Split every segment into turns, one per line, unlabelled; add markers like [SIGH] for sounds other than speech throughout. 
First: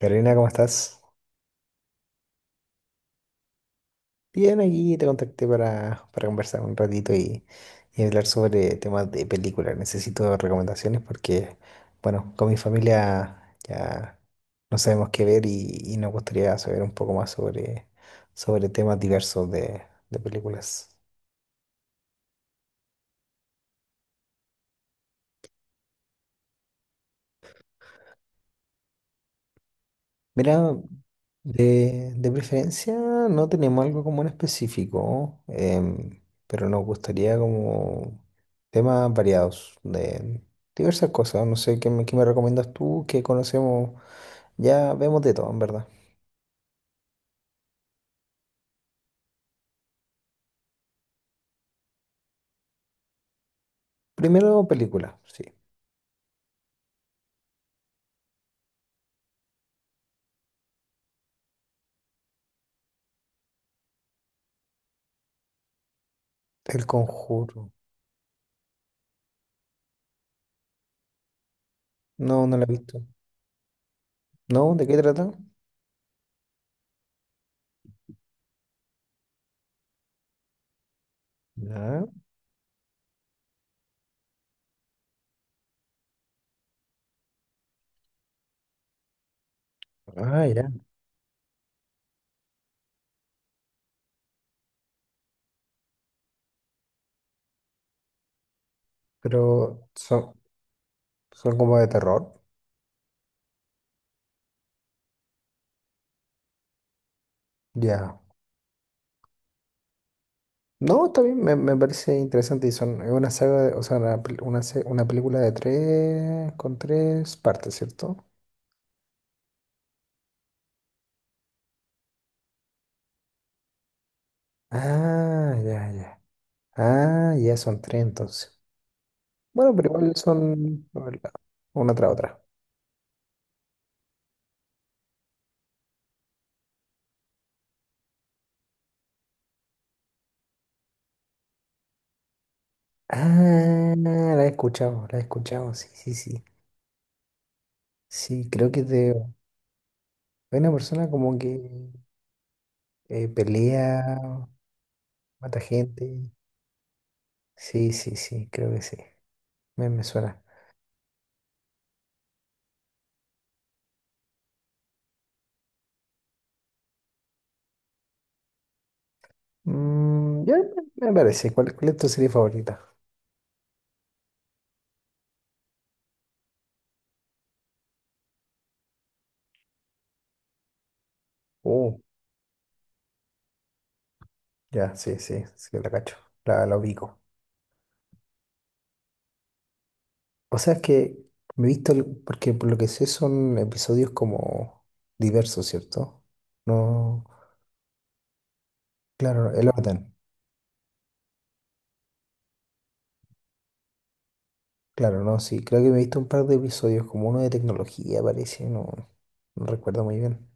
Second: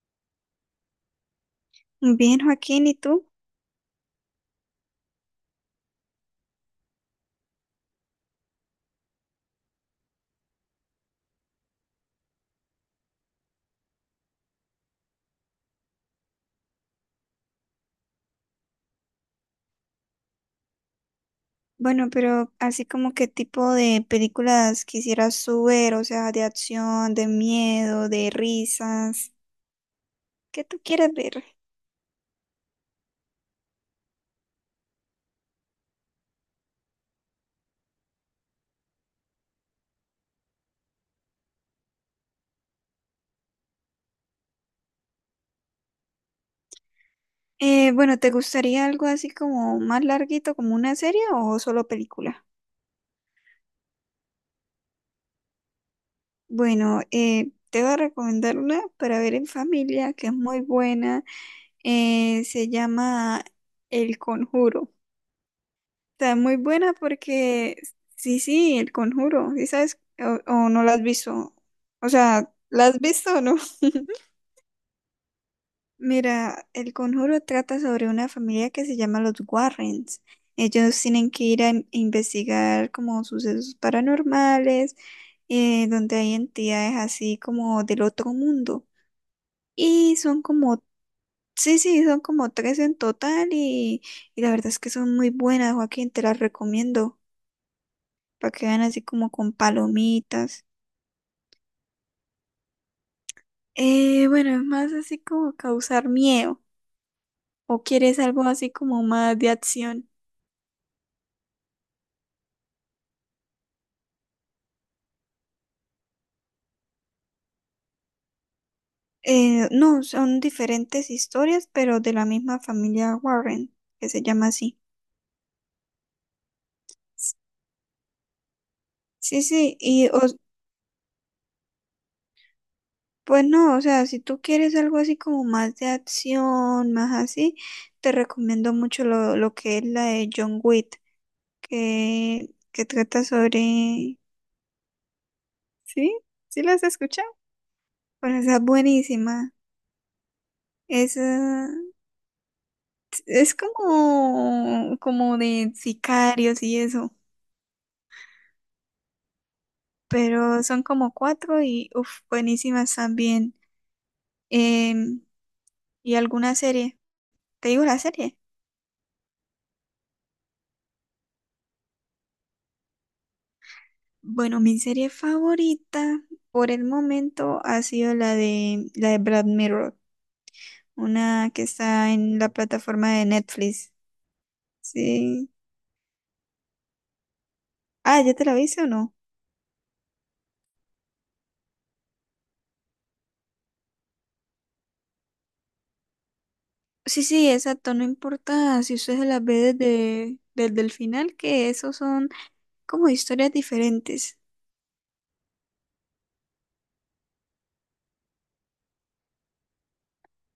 Carolina, ¿cómo estás?
Bien, Joaquín, ¿y tú?
Bien, aquí te contacté para conversar un ratito y hablar sobre temas de películas. Necesito recomendaciones porque, bueno, con mi familia ya no sabemos qué ver y nos gustaría saber un poco más sobre temas diversos de películas.
Bueno, pero así como qué tipo de películas quisieras tú ver, o sea, de acción, de miedo, de risas, ¿qué
Mira,
tú quieres ver?
de preferencia no tenemos algo como en específico, pero nos gustaría como temas variados de diversas cosas. No sé, ¿ qué me recomiendas tú? ¿Qué conocemos? Ya vemos de todo, en verdad.
Bueno, ¿te gustaría algo así como más larguito, como una serie o solo película?
Primero, película, sí.
Bueno, te voy a recomendar una para ver en familia que es muy buena, se llama El Conjuro. Está muy
El
buena
Conjuro.
porque sí, sí, el conjuro, ¿sí sabes? O no la has visto. O sea,
No la he
¿la has
visto.
visto o no? [LAUGHS]
¿No? ¿De qué trata?
Mira, el conjuro trata sobre una familia que se llama los Warrens. Ellos tienen que ir a
Ya.
investigar como sucesos paranormales, donde hay entidades así como del otro mundo. Y son
Ah, ya.
como, sí, sí, son como tres en total y la verdad es que son muy buenas, Joaquín, te las recomiendo. Para que vean así como con
Pero son,
palomitas.
son como de terror.
Bueno, es más así como causar miedo. ¿O quieres
Ya.
algo así como más de acción?
No, está bien, me parece interesante y son es una saga, o sea, una película de tres, con tres partes, ¿cierto?
No, son diferentes historias, pero de la misma familia Warren, que se llama así.
Ah, ya, ya. Ah, ya son tres entonces.
Sí,
Bueno,
sí,
pero
y
igual son a ver, una tras otra.
pues no, o sea, si tú quieres algo así como más de acción, más así, te recomiendo mucho lo que es la de John Wick, que trata
Ah,
sobre...
la he escuchado, sí, sí,
¿Sí?
sí.
¿Sí la has escuchado? Bueno,
Sí,
esa es
creo que es de
buenísima.
hay una persona
Es, eh,
como que
es
pelea,
como, como
mata
de
gente.
sicarios y eso,
Sí, sí, sí, creo que sí. Me suena.
pero son como cuatro y uf, buenísimas también. Em, ¿Y alguna serie? ¿Te digo la serie?
Mm, ya me parece. ¿Cuál, cuál es tu serie favorita?
Bueno, mi serie favorita por el momento ha sido la de Black Mirror, una que
Uh,
está en la plataforma de Netflix.
ya, sí, sí,
Sí.
sí, la cacho. La ubico.
Ah, ¿ya te la viste o no?
O sea, es que me he visto, porque por lo que sé son episodios como diversos, ¿cierto?
Sí,
No,
sí, exacto, no importa si usted se las
claro,
ve
el orden.
desde el final, que esos son como historias diferentes.
Claro, no, sí. Creo que me he visto un par de episodios, como uno de tecnología, parece, no, no recuerdo muy bien.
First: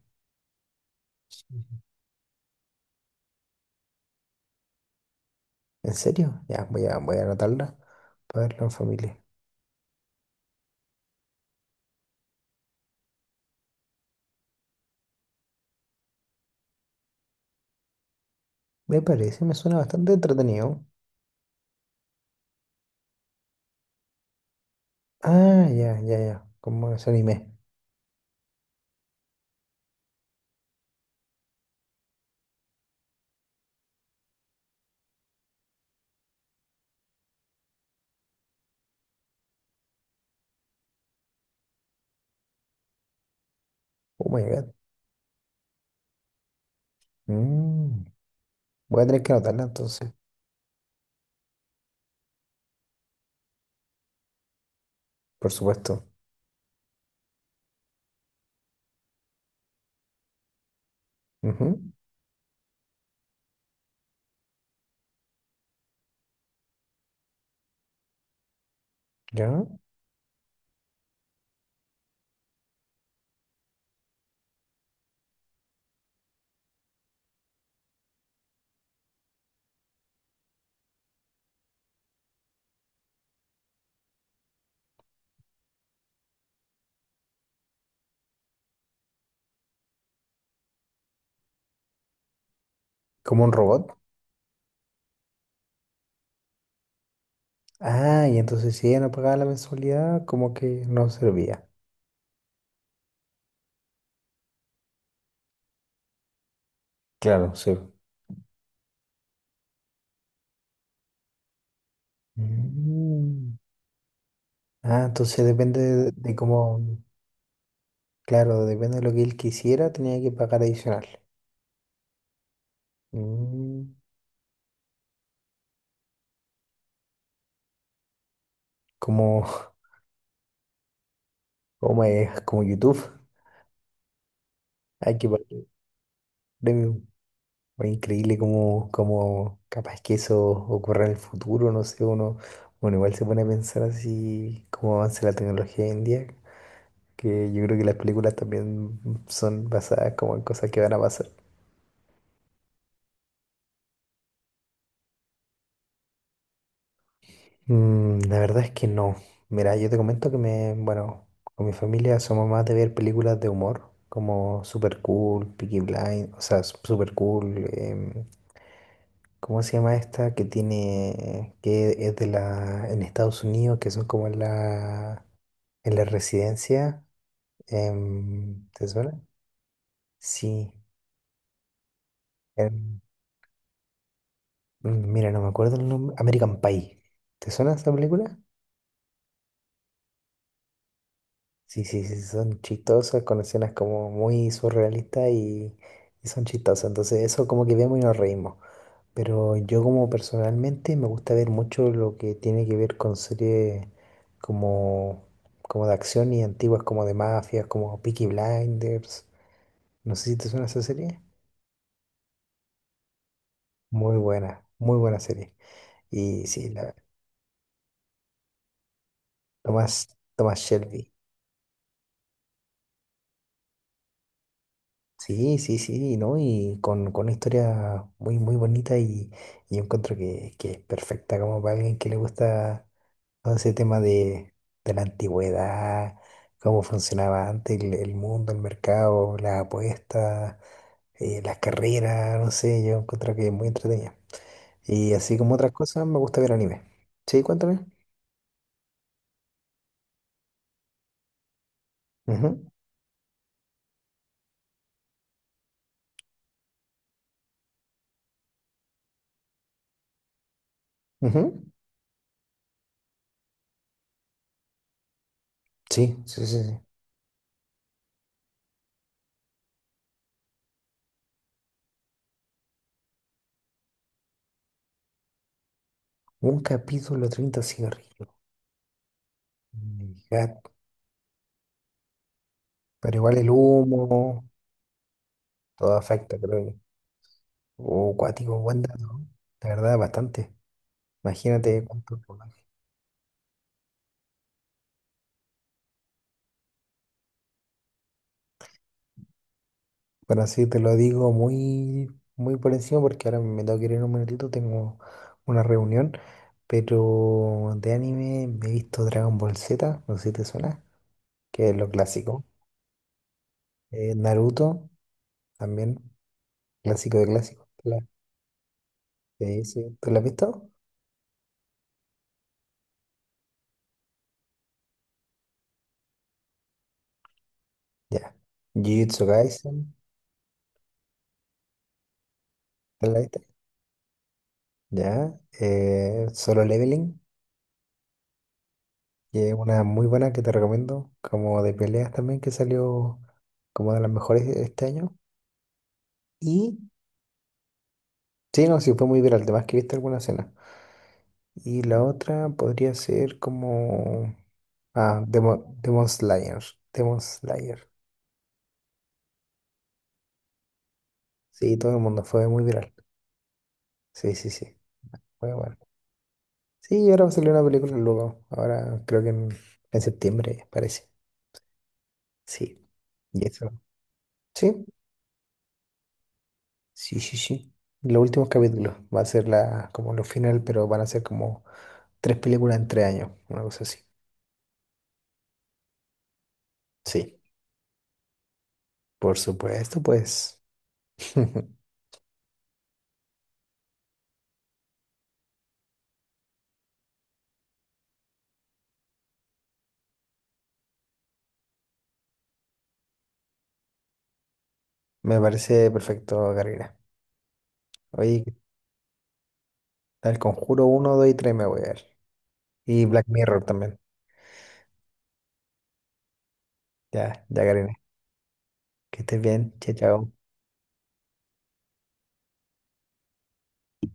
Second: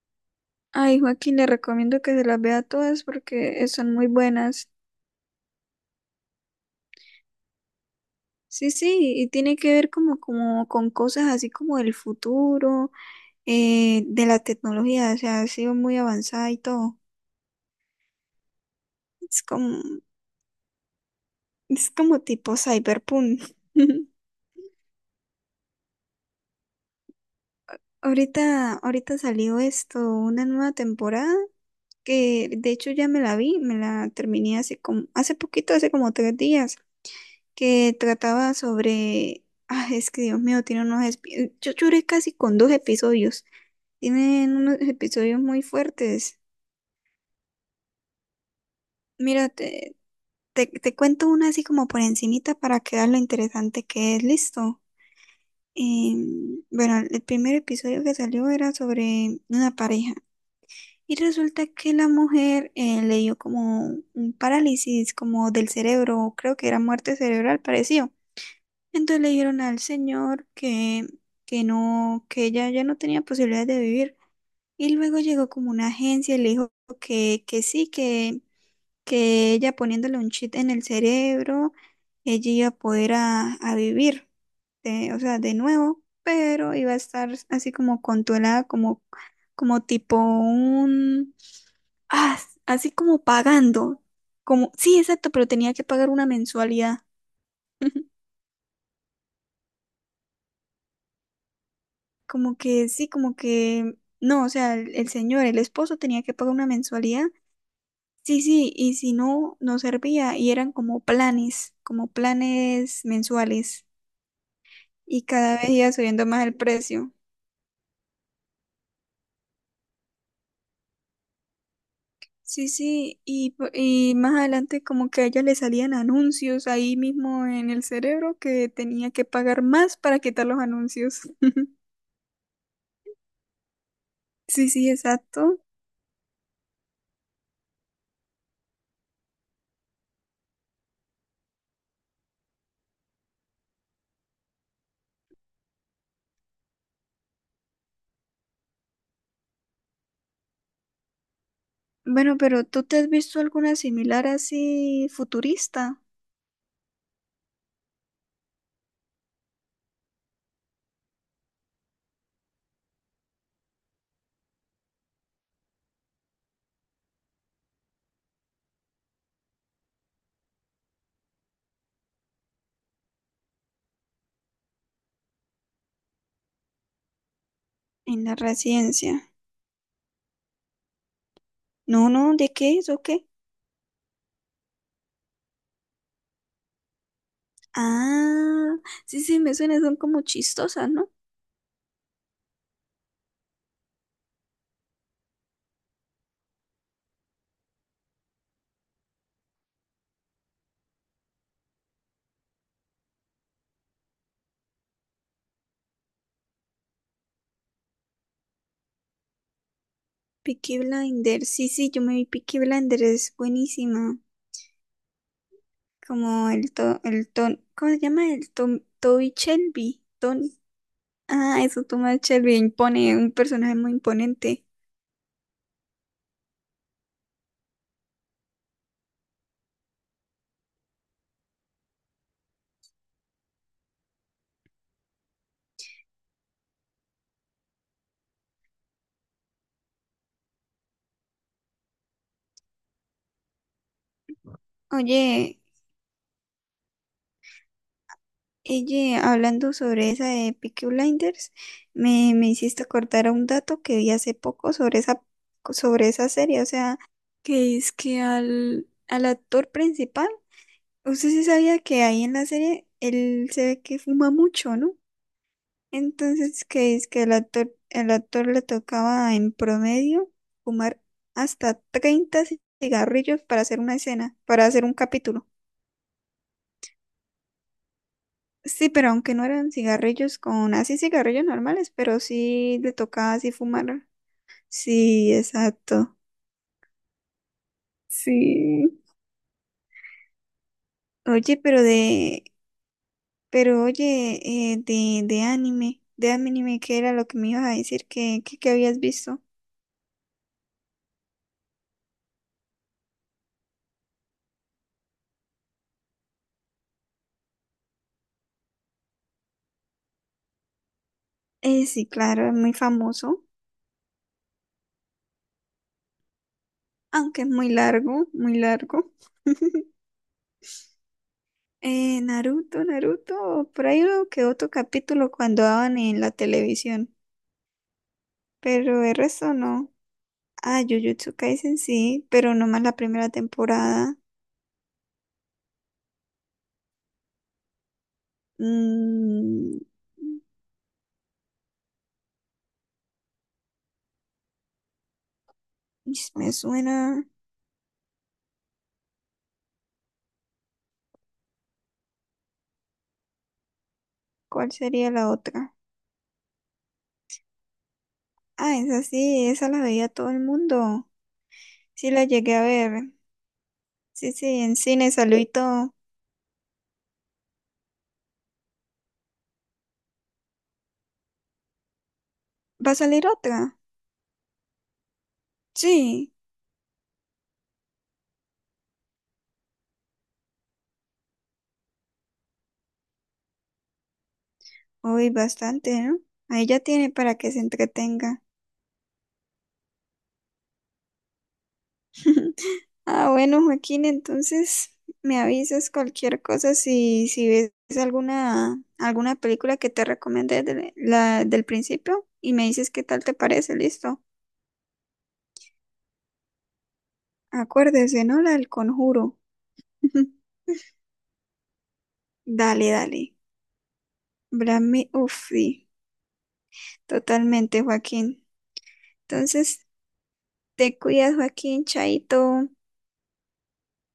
Ay, Joaquín, le recomiendo que se las vea todas porque son muy buenas.
¿En serio? Ya, voy a anotarla para verlo
Sí,
en
sí,
familia.
y tiene que ver como, como con cosas así como del futuro, de la tecnología, o sea, ha sido muy avanzada y todo.
Me
Es
parece, me suena
como,
bastante entretenido.
es como tipo cyberpunk. [LAUGHS]
Ah, ya, ya, ya. Como ese anime.
Ahorita, ahorita salió esto, una nueva temporada, que de hecho ya me la vi, me la terminé hace como, hace poquito, hace como tres días. Que trataba sobre... Ah, es que Dios mío, tiene unos... Yo lloré casi con dos episodios.
Oh my
Tienen
God.
unos episodios muy fuertes.
Mm. Voy a tener que
Mira,
anotarla entonces,
te cuento una así como por encimita para que veas lo interesante que es. Listo.
por supuesto.
Bueno, el primer episodio que salió era sobre una pareja. Y resulta que
Ujú,
la mujer le dio como un parálisis, como del cerebro, creo que era muerte cerebral, pareció. Entonces le dijeron
¿Ya?
al señor que no, que ella ya no tenía posibilidades de vivir. Y luego llegó como una agencia y le dijo que sí, que ella poniéndole un chip en el cerebro, ella iba a poder a vivir, o sea, de nuevo, pero iba a estar así como controlada, como, como tipo un, ah, así como
Como un robot.
pagando, como, sí, exacto, pero tenía que pagar una mensualidad. [LAUGHS]
Ah, y entonces si ella no pagaba la mensualidad, como que no servía.
Como que sí, como que no, o sea, el señor, el esposo tenía que pagar una mensualidad.
Claro, sí.
Sí, sí, y si no, no servía y eran como planes
Mm.
mensuales
Ah,
y
entonces
cada vez
depende
iba subiendo
de
más el
cómo,
precio.
claro, depende de lo que él quisiera, tenía que pagar adicional.
Sí, sí,
Mm.
y más adelante como que a ella le salían anuncios ahí mismo en el cerebro que tenía que
Como,
pagar más para quitar los anuncios. [LAUGHS]
[LAUGHS] como es, como YouTube.
Sí, sí,
Hay que pagar
exacto.
premium. Fue increíble cómo, cómo capaz que eso ocurra en el futuro, no sé, uno, bueno, igual se pone a pensar así cómo avanza la tecnología hoy en día, que yo creo que las películas también son basadas como en cosas que van a pasar.
Bueno, pero ¿tú te has visto alguna similar así futurista
Mm, la verdad es que no. Mira, yo te comento que me, bueno, con mi familia somos más de ver películas de humor, como Super Cool, Peaky Blind, o sea, Super Cool. ¿Cómo se llama esta que tiene, que es en Estados Unidos, que son como en la residencia?
en la
¿Te suena?
residencia?
Sí.
No, no, ¿de qué es
em,
o qué?
mira, no me acuerdo el nombre. American Pie. ¿Te suena esa película?
Ah, sí, sí, me suena, son como chistosas, ¿no?
Sí, sí, sí, son chistosas, con escenas como muy surrealistas y son chistosas. Entonces eso como que vemos y nos reímos. Pero yo como personalmente me gusta ver mucho lo que tiene que ver con series como, como de acción y antiguas como de mafias, como Peaky Blinders. No sé si te suena
Peaky
esa serie.
Blinder, sí, sí, yo me vi Peaky Blinder, es buenísima.
Muy buena serie. Y
Como
sí,
el
la,
to, el ton, ¿cómo se llama? El Tom, Toby Shelby,
Tomás, Tomás
Tony.
Shelby.
Ah, eso, Thomas Shelby impone, un personaje muy imponente.
Sí, sí, sí, ¿no? Y con una historia muy, muy bonita y yo encuentro que es perfecta como para alguien que le gusta todo ese tema de la antigüedad, cómo funcionaba antes el mundo, el mercado, las apuestas, las carreras, no sé, yo encuentro que es muy entretenida. Y así como
Oye,
otras cosas, me gusta ver anime. Sí, cuéntame.
oye, hablando sobre esa de Peaky Blinders, me
Ujú,
hiciste acordar a un dato que vi hace poco sobre esa serie, o sea, que es que al actor principal, usted sí
ujú.
sabía que ahí en la serie él se ve que fuma mucho, ¿no?
Sí, sí, sí,
Entonces,
sí.
que es que el actor le tocaba en promedio fumar hasta 30 cigarrillos para hacer una escena, para hacer un capítulo.
Un capítulo, 30 cigarrillos.
Sí, pero aunque no eran
My
cigarrillos
God.
con, así cigarrillos normales, pero sí le
Pero
tocaba
igual el
así fumar.
humo,
Sí,
todo
exacto.
afecta, creo. Que. Oh, cuático, buen
Sí.
dato. La verdad, bastante.
Oye, pero
Imagínate cuánto.
de, pero oye, de anime, ¿qué era lo que me ibas a decir que habías visto?
Bueno, sí, te lo digo muy, muy por encima porque ahora me tengo que ir en un minutito, tengo una reunión, pero de anime me he visto Dragon Ball Z, no sé si te suena, que es lo
Sí,
clásico.
claro, es muy famoso,
Naruto, también, clásico de
aunque es
clásicos.
muy largo, muy largo.
Sí,
[LAUGHS]
sí, ¿tú lo has visto?
Naruto, por ahí uno que otro capítulo cuando daban en la televisión,
Ya.
pero el
Jujutsu
resto
Kaisen,
no. Ah, Jujutsu Kaisen sí, pero no más la
¿te la
primera
viste?
temporada.
Ya. Solo Leveling, que es
Mm,
una muy buena que te recomiendo, como de peleas también, que salió como de las mejores este año.
me
Y
suena.
sí, no, sí, fue muy viral, además que viste alguna escena. Y la otra podría ser como...
¿Cuál sería
Ah,
la otra?
Demon Slayer. Demon Slayer.
Ah, esa sí, esa la veía todo el mundo.
Sí, todo el
Sí, la
mundo fue
llegué a
muy viral.
ver. Sí,
Sí, sí,
sí,
sí.
en cine salió y
Fue bueno.
todo.
Sí, ahora va a salir una película luego. Ahora creo que en septiembre, parece. Sí.
¿Va a salir
Y eso.
otra?
Sí,
Sí.
sí, sí, sí. Los últimos capítulos. Va a ser la, como lo final, pero van a ser como 3 películas en 3 años. Una cosa así.
Uy, bastante, ¿no? Ahí ya tiene para
Sí,
que se entretenga.
por supuesto, pues. [LAUGHS]
[LAUGHS] Ah, bueno, Joaquín, entonces me avisas cualquier cosa si, si ves alguna, alguna película que te recomendé de del principio y me dices qué tal te parece, listo.
Me parece perfecto, Gabriela.
Acuérdese, ¿no?
Oye,
La del conjuro. [LAUGHS]
tal Conjuro uno 2 y 3 me voy a ver.
Dale,
Y
dale.
Black Mirror también.
Brame, uff, sí,
Ya, ya,
totalmente,
Karina.
Joaquín.
Que estés bien.
Entonces,
Chao, chao.
te cuidas, Joaquín, chaito.